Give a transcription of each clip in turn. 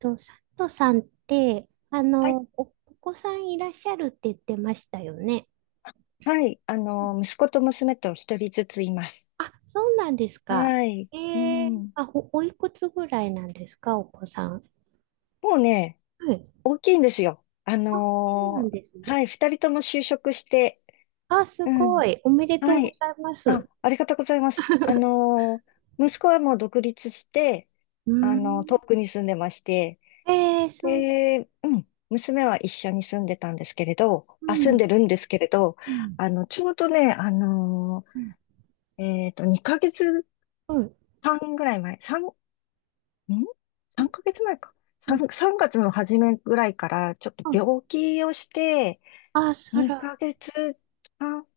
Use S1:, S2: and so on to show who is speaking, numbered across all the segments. S1: と、佐藤さんって、
S2: はい、
S1: お子さんいらっしゃるって言ってましたよね。
S2: はい、息子と娘と一人ずついます。
S1: あ、そうなんですか。
S2: はい、うん。
S1: あ、おいくつぐらいなんですか、お子さん。
S2: もうね、
S1: はい。
S2: 大きいんですよ。
S1: あ、そうなんですね。
S2: はい、二人とも就職して、
S1: あ、す
S2: うん、
S1: ごい。おめでとう
S2: は
S1: ご
S2: い。
S1: ざいます。
S2: あ、ありがとうございます。息子はもう独立して、
S1: うん。
S2: 遠くに住んでまして、
S1: そう。
S2: で、うん、娘は一緒に住んでたんですけれど、
S1: う
S2: あ、住ん
S1: ん、
S2: でるんですけれど、
S1: うん、
S2: ちょうどね、
S1: うん、
S2: 2ヶ
S1: うん、
S2: 月半ぐらい前、3、ん
S1: うん、
S2: ?3 ヶ月前か。
S1: うん
S2: 3、月の初めぐらいから、ちょっと
S1: あ、
S2: 病気をして、
S1: あ、そら。
S2: 2ヶ月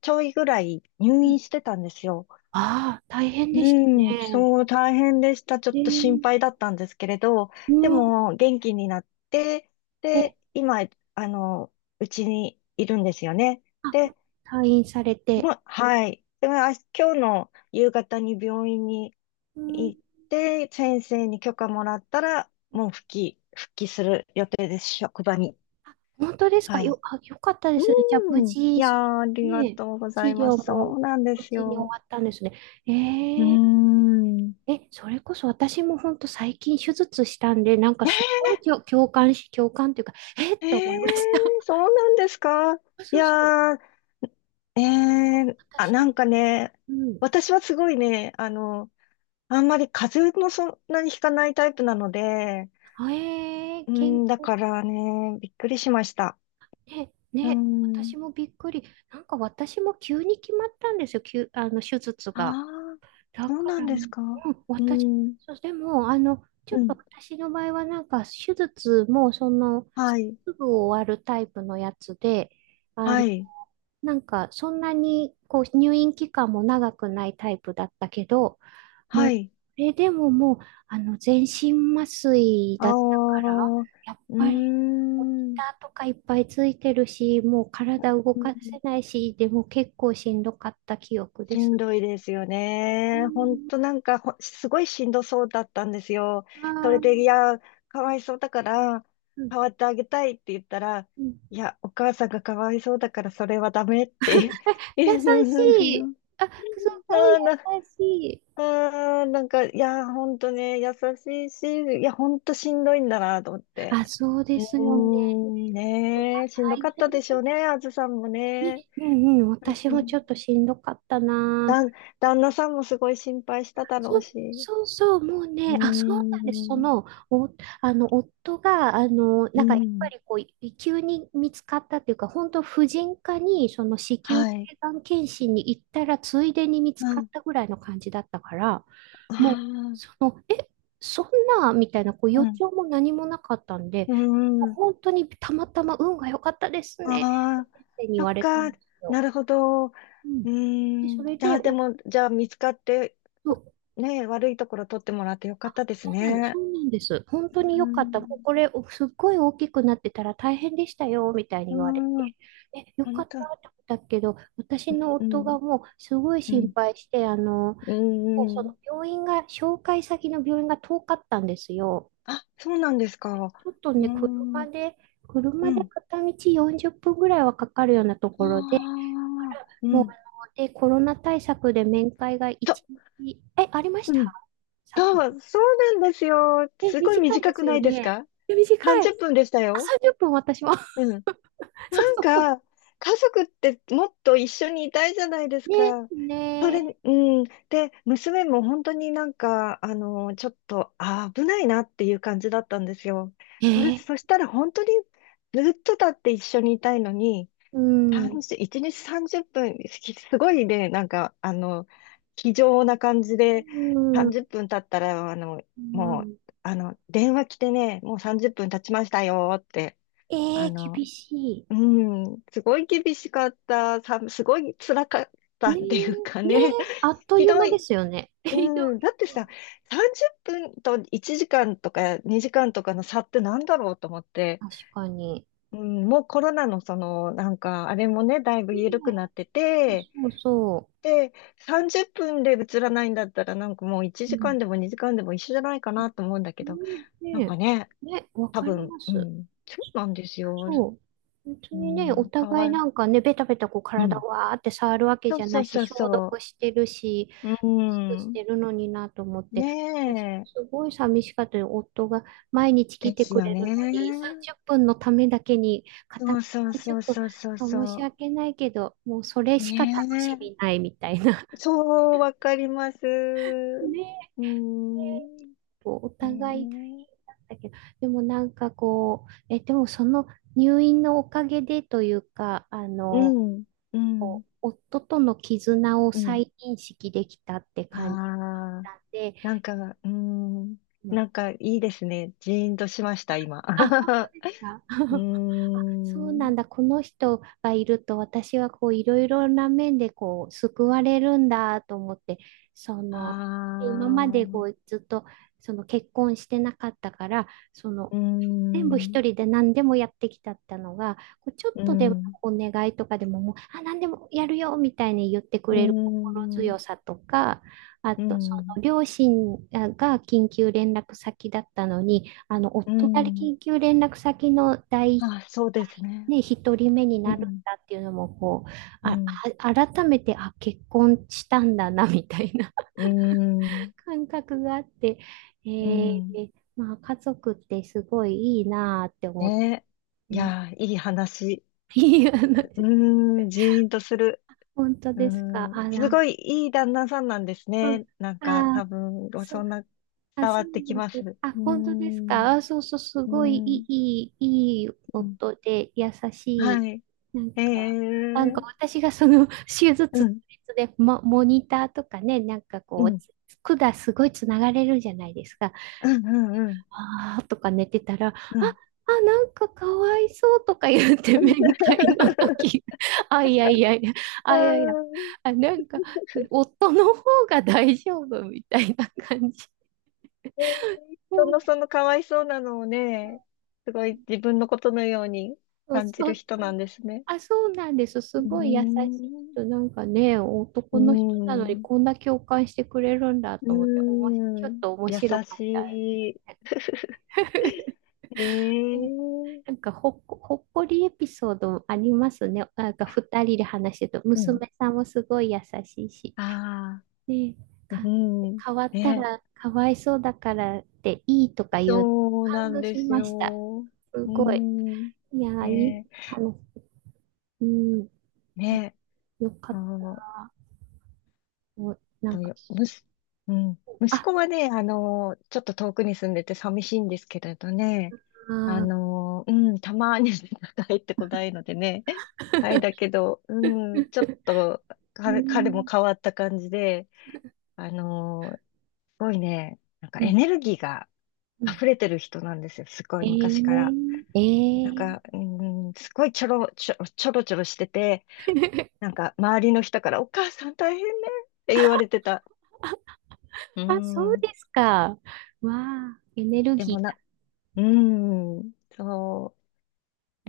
S2: ちょいぐらい入
S1: うん。
S2: 院してたんですよ。
S1: ああ、大変でした
S2: うん、
S1: ね。
S2: そう、大変でした。ちょっ
S1: え
S2: と心
S1: ー、
S2: 配だったんですけれど、
S1: う
S2: で
S1: ん。
S2: も、元気になって、
S1: え。
S2: で、今、あの、うちにいるんですよね。
S1: あ、
S2: で、
S1: 退院されて。
S2: もう、はい。でも、あ、今日の夕方に病院に
S1: うん
S2: 行って、先生に許可もらったら、もう復帰する予定です、職場に。
S1: あ、本当ですか。
S2: はい。
S1: あ、よかったですね。じゃあ、無
S2: うん。い
S1: 事、
S2: やー、あり
S1: の
S2: が
S1: ね、
S2: とうござい
S1: 治
S2: ま
S1: 療
S2: す。そ
S1: も
S2: うなんで
S1: 無
S2: す
S1: 事に終
S2: よ。
S1: わったんですね。え
S2: うー
S1: ー、
S2: ん。
S1: え、それこそ私も本当最近手術したんで、なんかすごい共感というか、えーっ
S2: えー、
S1: て思いました。
S2: そうなんですか。
S1: あ、
S2: い
S1: そうそう。
S2: やー、
S1: 私、
S2: なんかね、
S1: うん。
S2: 私はすごいね、あんまり風邪もそんなにひかないタイプなので、
S1: あ、
S2: う
S1: 健
S2: ん、だか
S1: 康。
S2: らね、びっくりしました。
S1: ね、
S2: う
S1: ね、
S2: ん。
S1: 私もびっくり。なんか私も急に決まったんですよ。急、あの、手術
S2: あ
S1: が。
S2: あ。
S1: だ
S2: そう
S1: か
S2: な
S1: ら、
S2: ん
S1: う
S2: です
S1: ん。
S2: か。う
S1: 私、
S2: ん、
S1: そう。でも、ちょ
S2: う
S1: っと
S2: ん、
S1: 私の場合は、なんか、手術も、
S2: はい、
S1: すぐ終わるタイプのやつで、あ、
S2: はい、
S1: なんか、そんなに、こう、入院期間も長くないタイプだったけど、も
S2: は
S1: う、こ
S2: い。
S1: れでももう、全身麻酔
S2: ああ、
S1: だったから、
S2: う
S1: やっ
S2: ー
S1: ぱり、モニ
S2: ん、
S1: ターとかいっぱいついてるし、もう体動
S2: うん。
S1: かせないし、でも結構しんどかった記憶で
S2: し
S1: す
S2: んどい
S1: ね。
S2: ですよ
S1: う
S2: ね。ほん
S1: ん。
S2: となんかすごいしんどそうだったんですよ。
S1: あ
S2: それで、
S1: ー
S2: いや、かわいそうだから、代わってあげたいって言ったら、
S1: うん。
S2: いや、お母さんがかわいそうだから、それはダメって。う
S1: 優しい。
S2: ん。
S1: あ、すごい
S2: あ
S1: 優
S2: ーな、
S1: しい。
S2: あーなんか、いや、ほんとね、優しいし、いや、ほんとしんどいんだなと思って。
S1: あ、そうで
S2: う
S1: すよね。
S2: ーん、ねえ、しんど
S1: 大
S2: かった
S1: 変
S2: でしょうね、あずさんも
S1: ですね。
S2: ね。
S1: うんうん。
S2: う
S1: 私も
S2: ん、
S1: ちょっとしんどかったな。
S2: だん、旦那さんもすごい心配しただろ
S1: そ
S2: う
S1: う
S2: し。
S1: そうそう。もう
S2: うー
S1: ね、あ、そうなんです。そ
S2: ん、
S1: の、お、あの、夫が、
S2: う
S1: なんかやっぱ
S2: ん、
S1: りこう、急に見つかったっていうか、本当婦人科に、その子宮
S2: はい。
S1: 頸がん検診に行ったら、ついでに見つ
S2: う
S1: かっ
S2: ん、
S1: たぐらいの感じだったから、もう、
S2: あ
S1: その、え、そんな、みたいな、こう、
S2: あ、
S1: 予兆も何もなかったんで、
S2: うん、うん、
S1: 本当にたまたま運が良かったですね、っ
S2: ああ、
S1: て先生に言
S2: そっ
S1: われたん
S2: か、
S1: です
S2: な
S1: よ。
S2: るほど。う
S1: うん。
S2: ー
S1: で、そ
S2: ん、
S1: れ
S2: じゃ
S1: で、
S2: あでも、じゃあ見つかって、とねえ、悪いところ取ってもらってよかったです
S1: そ
S2: ね。
S1: うなんです。本当
S2: う
S1: に
S2: ー
S1: 良かった。もうこ
S2: ん、
S1: れ、すっごい大きくなってたら大変でしたよ、みたいに言われ
S2: うん、
S1: て。え、よか
S2: 本
S1: っ
S2: 当、
S1: たって思ったけど、私の
S2: う
S1: 夫
S2: ん、
S1: がもうすごい
S2: う
S1: 心
S2: ん、
S1: 配して、
S2: う
S1: 結構
S2: ん、う
S1: そ
S2: ん。
S1: の病院が、紹介先の病院が遠かったんですよ。
S2: あ、そうなんですか。
S1: ちょっと
S2: うー
S1: ね、
S2: ん、
S1: 車
S2: う
S1: で
S2: ん。
S1: 片道40分ぐらいはかかるようなと
S2: あ
S1: ころで、だか
S2: あ、
S1: ら
S2: う
S1: もう、
S2: ん。
S1: で、コロナ対策で面会が
S2: そ、
S1: 1日、ありまし
S2: う
S1: た。
S2: ん。
S1: 佐藤。
S2: そう、そうなんですよ。すごい
S1: 短い
S2: 短
S1: で
S2: く
S1: す
S2: な
S1: よ
S2: いです
S1: ね。
S2: か？
S1: 短い。
S2: 30 分でした
S1: あ、
S2: よ。
S1: 30分私も。
S2: うん。
S1: そう
S2: なん
S1: そうそ
S2: か、家族ってもっと一緒にいたいじゃないで
S1: う。
S2: す
S1: ね、
S2: か。それ、
S1: ね
S2: うん。で、娘も本当になんか、ちょっと、あー危ないなっていう感じだったんですよ。それ、
S1: え。
S2: そしたら本当にずっとだって一緒にいたいのに、
S1: うん。
S2: 30、1日30分、すごいね、なんか、気丈な感じ
S1: う
S2: で、
S1: ん。
S2: 30分経ったら、
S1: う
S2: もう、
S1: ん。
S2: 電話来てね、もう30分経ちましたよって、あの、
S1: 厳し
S2: うん、すごい厳しかった、すごい辛かっ
S1: い。
S2: たっ
S1: ね
S2: て
S1: え、
S2: いうか
S1: ね
S2: ね、
S1: え、あっ と
S2: ひ
S1: いう
S2: ど
S1: 間で
S2: い。
S1: すよね。
S2: う
S1: ひどい。
S2: ん、だってさ、30分と1時間とか2時間とかの差ってなんだろうと思って、
S1: 確かに。
S2: うん、もうコロナのその、なんか、あれもね、だいぶ緩くな
S1: ね
S2: って
S1: え、
S2: て、
S1: そうそ
S2: で、30分で映らないんだったら、なんかもう1
S1: う。う
S2: 時
S1: ん。
S2: 間でも2時間でも一緒じゃないかなと思うんだけど、
S1: ねえ、
S2: なんか
S1: ね
S2: ね、
S1: え、ね、わ
S2: 多
S1: かり
S2: 分、
S1: ま
S2: う
S1: す。
S2: ん、そうなんですよ。
S1: そう。本当
S2: う
S1: にね、お
S2: ん、か
S1: 互い
S2: わいい。
S1: なんかね、ベタベタこう
S2: う
S1: 体
S2: ん。
S1: わーって触るわけ
S2: そ
S1: じ
S2: う
S1: ゃ
S2: そ
S1: ない
S2: う
S1: し、
S2: そう
S1: 消毒
S2: そ
S1: してるし、
S2: う。う
S1: すくし
S2: ん。
S1: てるのになと思っ
S2: ね
S1: て、私も
S2: え。
S1: すごい寂しかったよ。夫が毎日来
S2: で
S1: て
S2: す
S1: く
S2: よ
S1: れる
S2: ね。
S1: のに、30分のためだけに、片
S2: そう
S1: 道
S2: そう
S1: 30
S2: そう
S1: 分、
S2: そうそう
S1: なんか申し
S2: そ
S1: 訳ないけど、もうそれ
S2: う。
S1: しか楽し
S2: ね
S1: みないみたいな。
S2: え。そう、わかります。
S1: ねえ、
S2: うん。
S1: こうお
S2: ね
S1: 互い
S2: え、
S1: だけど、でもなんかこう、でもその入院のおかげでというか、
S2: うん。うん。
S1: こう夫との絆を
S2: うん。
S1: 再認識できたって感じ
S2: あ
S1: た
S2: あ。
S1: んで、
S2: なんか、うーん、
S1: うん。
S2: なんかいいですね。ジーンとしました、今。
S1: あ、あ。
S2: うー
S1: あ、そうな
S2: ん、
S1: んだ。この人がいると私はこういろいろな面でこう救われるんだと思って、そ
S2: あ
S1: の今まで
S2: ー、
S1: こうずっと結婚してなかったから、その
S2: うー
S1: 全部一
S2: ん、
S1: 人で何でもやってきたったのが、こうちょっ
S2: う
S1: とでも
S2: ん、
S1: お願いとかでももう、あ、何でもやるよみたいに言ってく
S2: うー
S1: れる心
S2: ん、
S1: 強さとか、あ
S2: う
S1: と、そ
S2: ん、
S1: の両親が緊急連絡先だったのに、
S2: う
S1: 夫が
S2: ん、
S1: 緊急連絡先の
S2: あ、そうですね。
S1: 一人目に
S2: う
S1: なるん
S2: ん、
S1: だっていうのも、こう、
S2: う
S1: あ、
S2: ん、
S1: 改めて、あ、結婚したんだな、みたいな
S2: うん、
S1: 感覚があって、え
S2: うん、
S1: ーまあ、家族ってすごいいいなーって思って、
S2: ね。
S1: う
S2: い
S1: ん。
S2: やー、いい話。
S1: いや、
S2: うーん、ジーンとする。
S1: 本当
S2: うー
S1: ですか。
S2: ん、
S1: あ、ラ
S2: す
S1: ンん。
S2: ごいいい旦那さんなんですね。なんか、
S1: あ、
S2: 多分、
S1: そ
S2: そ
S1: う。
S2: んな
S1: あ、
S2: 伝わ
S1: そう
S2: ってきま
S1: で
S2: す。
S1: す。
S2: う
S1: あ、
S2: ー
S1: 本当です
S2: ん、
S1: か。あ、そうそう、す
S2: うー
S1: ごいい
S2: ん、
S1: い、いい
S2: うん、
S1: 音で、優し
S2: はい。
S1: い。
S2: ええ
S1: なんか、
S2: ー、
S1: 私がその手
S2: う
S1: 術
S2: ん、
S1: で、モニターとかね、なんか
S2: う
S1: こう、
S2: ん、
S1: 管すごいつながれるじゃないですか。
S2: うん、うん、うん、
S1: あーとか寝てたら、あ、
S2: うん。
S1: あ、なんかかわいそうとか言って面会の時。あ、いやいやいや、
S2: あ
S1: あ、いやいや、
S2: ー
S1: あ、なんか、夫の方が大丈夫みたいな感じ。
S2: えー
S1: も
S2: 人
S1: う
S2: のそのかわいそうなのをね、すごい自分のことのように
S1: そう
S2: 感じ
S1: そ
S2: る
S1: う
S2: 人
S1: そ
S2: な
S1: う。
S2: んですね。
S1: あ、そうなんです。す
S2: うー
S1: ごい優しい
S2: ん、
S1: 人。なんかね、
S2: う
S1: 男の人なのに
S2: ーん、
S1: こんな共感してくれるんだと思って、
S2: う
S1: おもし、ちょ
S2: ー
S1: っ
S2: ん、
S1: と面
S2: 優
S1: 白かった。
S2: しい。ええ、
S1: なんかほっこりエピソードもありますね。なんか二人で話してると、
S2: うん。
S1: 娘さんもすごい優しいし、
S2: あ
S1: ね、
S2: あ、う
S1: か、
S2: ん。
S1: 変わった
S2: ね。
S1: らかわいそうだからっていいとか言う、
S2: そうな
S1: 感
S2: ん
S1: 動
S2: で
S1: し
S2: す
S1: ました。
S2: よ。
S1: す
S2: う
S1: ごい。
S2: ん。
S1: いやー、いい
S2: ね。
S1: 話。うん、
S2: ね。
S1: よか
S2: あ
S1: っ
S2: の、
S1: た。もうなん
S2: どう
S1: か、
S2: よ、むす、うん。息
S1: あ、
S2: 子はね、ちょっと遠くに住んでて寂しいんですけれどね。
S1: あー
S2: うん、たまに 帰ってこないのでね。はい、だけど、うん、ちょっと、
S1: う
S2: 彼も
S1: ん、
S2: 変わった感じで、すごいね、なんか
S1: う
S2: エ
S1: ん、
S2: ネルギーが、
S1: うん。
S2: 溢れてる人なんですよ。すご
S1: え
S2: い昔から。
S1: ー、え
S2: なん
S1: ー。
S2: か、うーん、すごいちょろちょろしてて、な んか周りの人からお母さん大変ねって言われてた。うー
S1: あ、そう
S2: ん。
S1: ですか。わあ、エネル
S2: でも
S1: ギ
S2: な、
S1: ー。
S2: うーん、そう。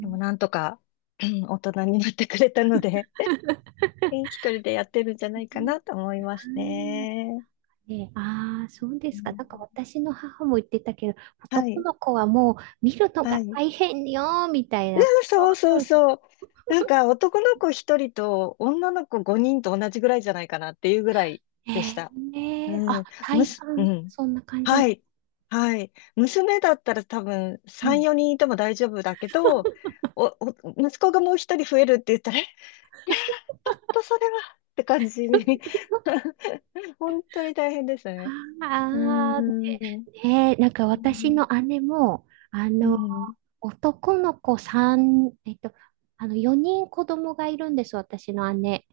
S2: でもなんとか、うん、大人になってくれたので、一人でやってるんじゃ
S1: う
S2: ないかなと思います
S1: ん。
S2: ね。
S1: ね、ああ、そうで
S2: う
S1: すか。なんか
S2: ん、
S1: 私の母も言ってたけど、
S2: は
S1: 男
S2: い、
S1: の子はもう見るの
S2: は
S1: が
S2: い。
S1: 大変よ、みたいなこ
S2: そう
S1: と。
S2: そ
S1: そ
S2: う
S1: うそう。
S2: そう。なんか男の子一人と女の子五人と同じぐらいじゃないかなっていうぐらい
S1: え
S2: でした。う
S1: あ、
S2: ん。
S1: 体
S2: う
S1: 感、
S2: ん。
S1: そんな感じ。
S2: はい。はい。娘だったら多分
S1: う
S2: 3、
S1: ん。
S2: 4人いても大丈夫だけど、息子がもう一人増えるって言ったら、いやー、ちょっとそれはって感じに 本当に大変ですね。うー
S1: あ
S2: ん。
S1: あ、ねえ、なんか
S2: う
S1: 私
S2: ん。
S1: の姉も、
S2: うん、
S1: 男の子3、4人子供がいるんです、私の姉。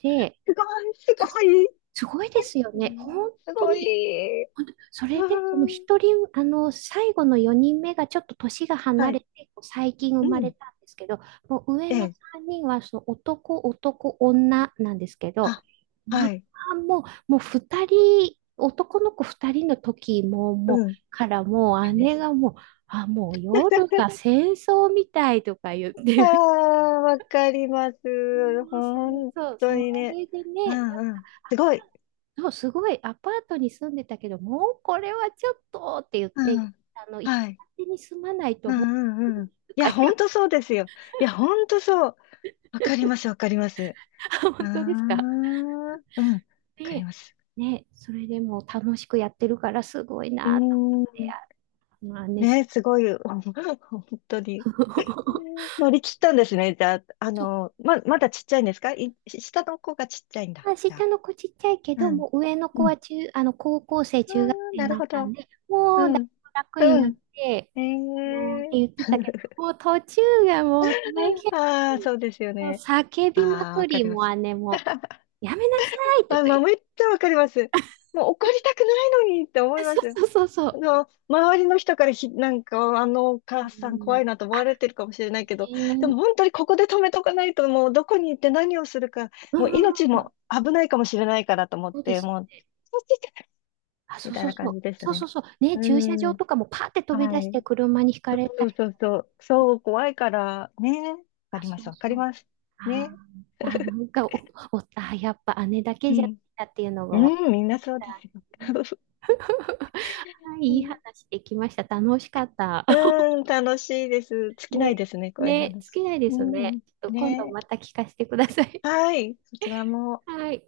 S1: で、
S2: すごい、
S1: す
S2: す
S1: ご
S2: ごい。
S1: すごいですよ
S2: う
S1: ね。本
S2: ん、す
S1: 当
S2: ご
S1: に、
S2: い。
S1: そ
S2: あ
S1: れで、その
S2: ー、
S1: 一人、最後の4人目がちょっと年が
S2: は
S1: 離れ
S2: い。
S1: て、こう最近生
S2: う
S1: まれ
S2: ん。
S1: たんですけど、もう上
S2: え
S1: の
S2: え。
S1: 3人はそう男、男、女なんですけど、
S2: あ、
S1: ま
S2: はい。
S1: あ、もう2人、男の子2人の時も、も
S2: う
S1: う、
S2: ん。
S1: からもう
S2: で
S1: 姉
S2: す。
S1: がもう、あ、もう夜が 戦争みたいとか言っ
S2: あ
S1: て。
S2: あ、わかります。
S1: そう
S2: 本
S1: そう、
S2: 当
S1: そう
S2: に
S1: そ
S2: ね。
S1: れで
S2: う
S1: ね、
S2: んうん。すごい。
S1: そうすごいアパートに住んでたけど、もうこれはちょっとって言っ
S2: う
S1: て、
S2: ん。
S1: 一
S2: はい。
S1: 戸建てに住まないと
S2: う
S1: も
S2: んう
S1: う、
S2: んうん。
S1: と
S2: い
S1: か
S2: や、
S1: 言
S2: 本
S1: う。
S2: 当そうですよ。いや、本当そう。わかります、わかります。ああ、
S1: 本当ですか。
S2: うん。わかり
S1: で
S2: ます。
S1: ね、それでもう楽しくやってるからすごい
S2: う
S1: なと思っ
S2: ー
S1: て、
S2: ん。
S1: あ、まあね、そ
S2: ね、すごい。本当に。
S1: う。
S2: 乗り切ったんですね。じゃあ、
S1: そ
S2: まだちっちゃいんですかい、下の子がちっちゃいん
S1: う。
S2: だ。
S1: あ、
S2: じゃ
S1: 下
S2: あ。
S1: の子ちっちゃいけ
S2: う
S1: ど、
S2: ん。
S1: もう上の子
S2: う
S1: は
S2: ん。
S1: 中、あの、高校生、
S2: ああ、
S1: 中学生に
S2: なる
S1: なっ
S2: ほ
S1: たん
S2: ど。
S1: で、もう
S2: う
S1: だい
S2: ん。
S1: ぶ楽に
S2: う
S1: なっ
S2: ん。
S1: て、
S2: え
S1: あのって
S2: え。
S1: 言ってたけ ど、もう途中がもう大変。
S2: ああ、そうですよ
S1: もう
S2: ね。
S1: 叫びま
S2: ああ、わ
S1: く
S2: か
S1: り、
S2: りま
S1: も
S2: す。
S1: う姉も、やめなさいと
S2: まあ、
S1: か言
S2: ま
S1: っ
S2: あ、
S1: て。
S2: めっちゃわかります。もう怒りたくないのにって思 いま
S1: そ
S2: すよ。
S1: うそうそうそう。
S2: 周りの人からなんか、お
S1: う
S2: 母さん
S1: ん、
S2: 怖
S1: ね。
S2: いなと思われてるかもしれないけど、でも本当にここで止めとかないと、もうどこに行って何をするか、
S1: うん
S2: もう
S1: うん
S2: 命
S1: うん、
S2: も危ないかもしれないからと思っ
S1: そうで
S2: て、
S1: すよ
S2: もう、
S1: ね。
S2: そっち行け
S1: あ、
S2: み
S1: そう
S2: たい
S1: そう
S2: な
S1: そ
S2: 感
S1: う。
S2: じでした
S1: そう
S2: ね。
S1: そうそう。ね、
S2: う
S1: 駐車場
S2: ん。
S1: とかもパーって飛び
S2: は
S1: 出して
S2: い。
S1: 車にひかれた
S2: そう
S1: り。
S2: そうそう。そう、怖いから、ね。わか
S1: あ、
S2: りま
S1: そう
S2: す、わか
S1: そ
S2: り
S1: う。
S2: ます。
S1: あ
S2: ね。
S1: ーあ、なんかあ、やっぱ姉だ
S2: う
S1: けじゃっ
S2: ん。
S1: たっていうのが分か
S2: うん、みん
S1: り
S2: な
S1: まし
S2: そうです
S1: た。
S2: よ。
S1: はい、
S2: う
S1: いい
S2: ん。
S1: 話できました。楽しかった。
S2: うん、楽しいです。尽きない
S1: ね、
S2: ですね、こういう
S1: ね、好
S2: 話。
S1: きないで
S2: う
S1: すね。
S2: ん、
S1: ちょっと今度
S2: ね。
S1: また聞かせてください。
S2: はい、そちらも。
S1: はい。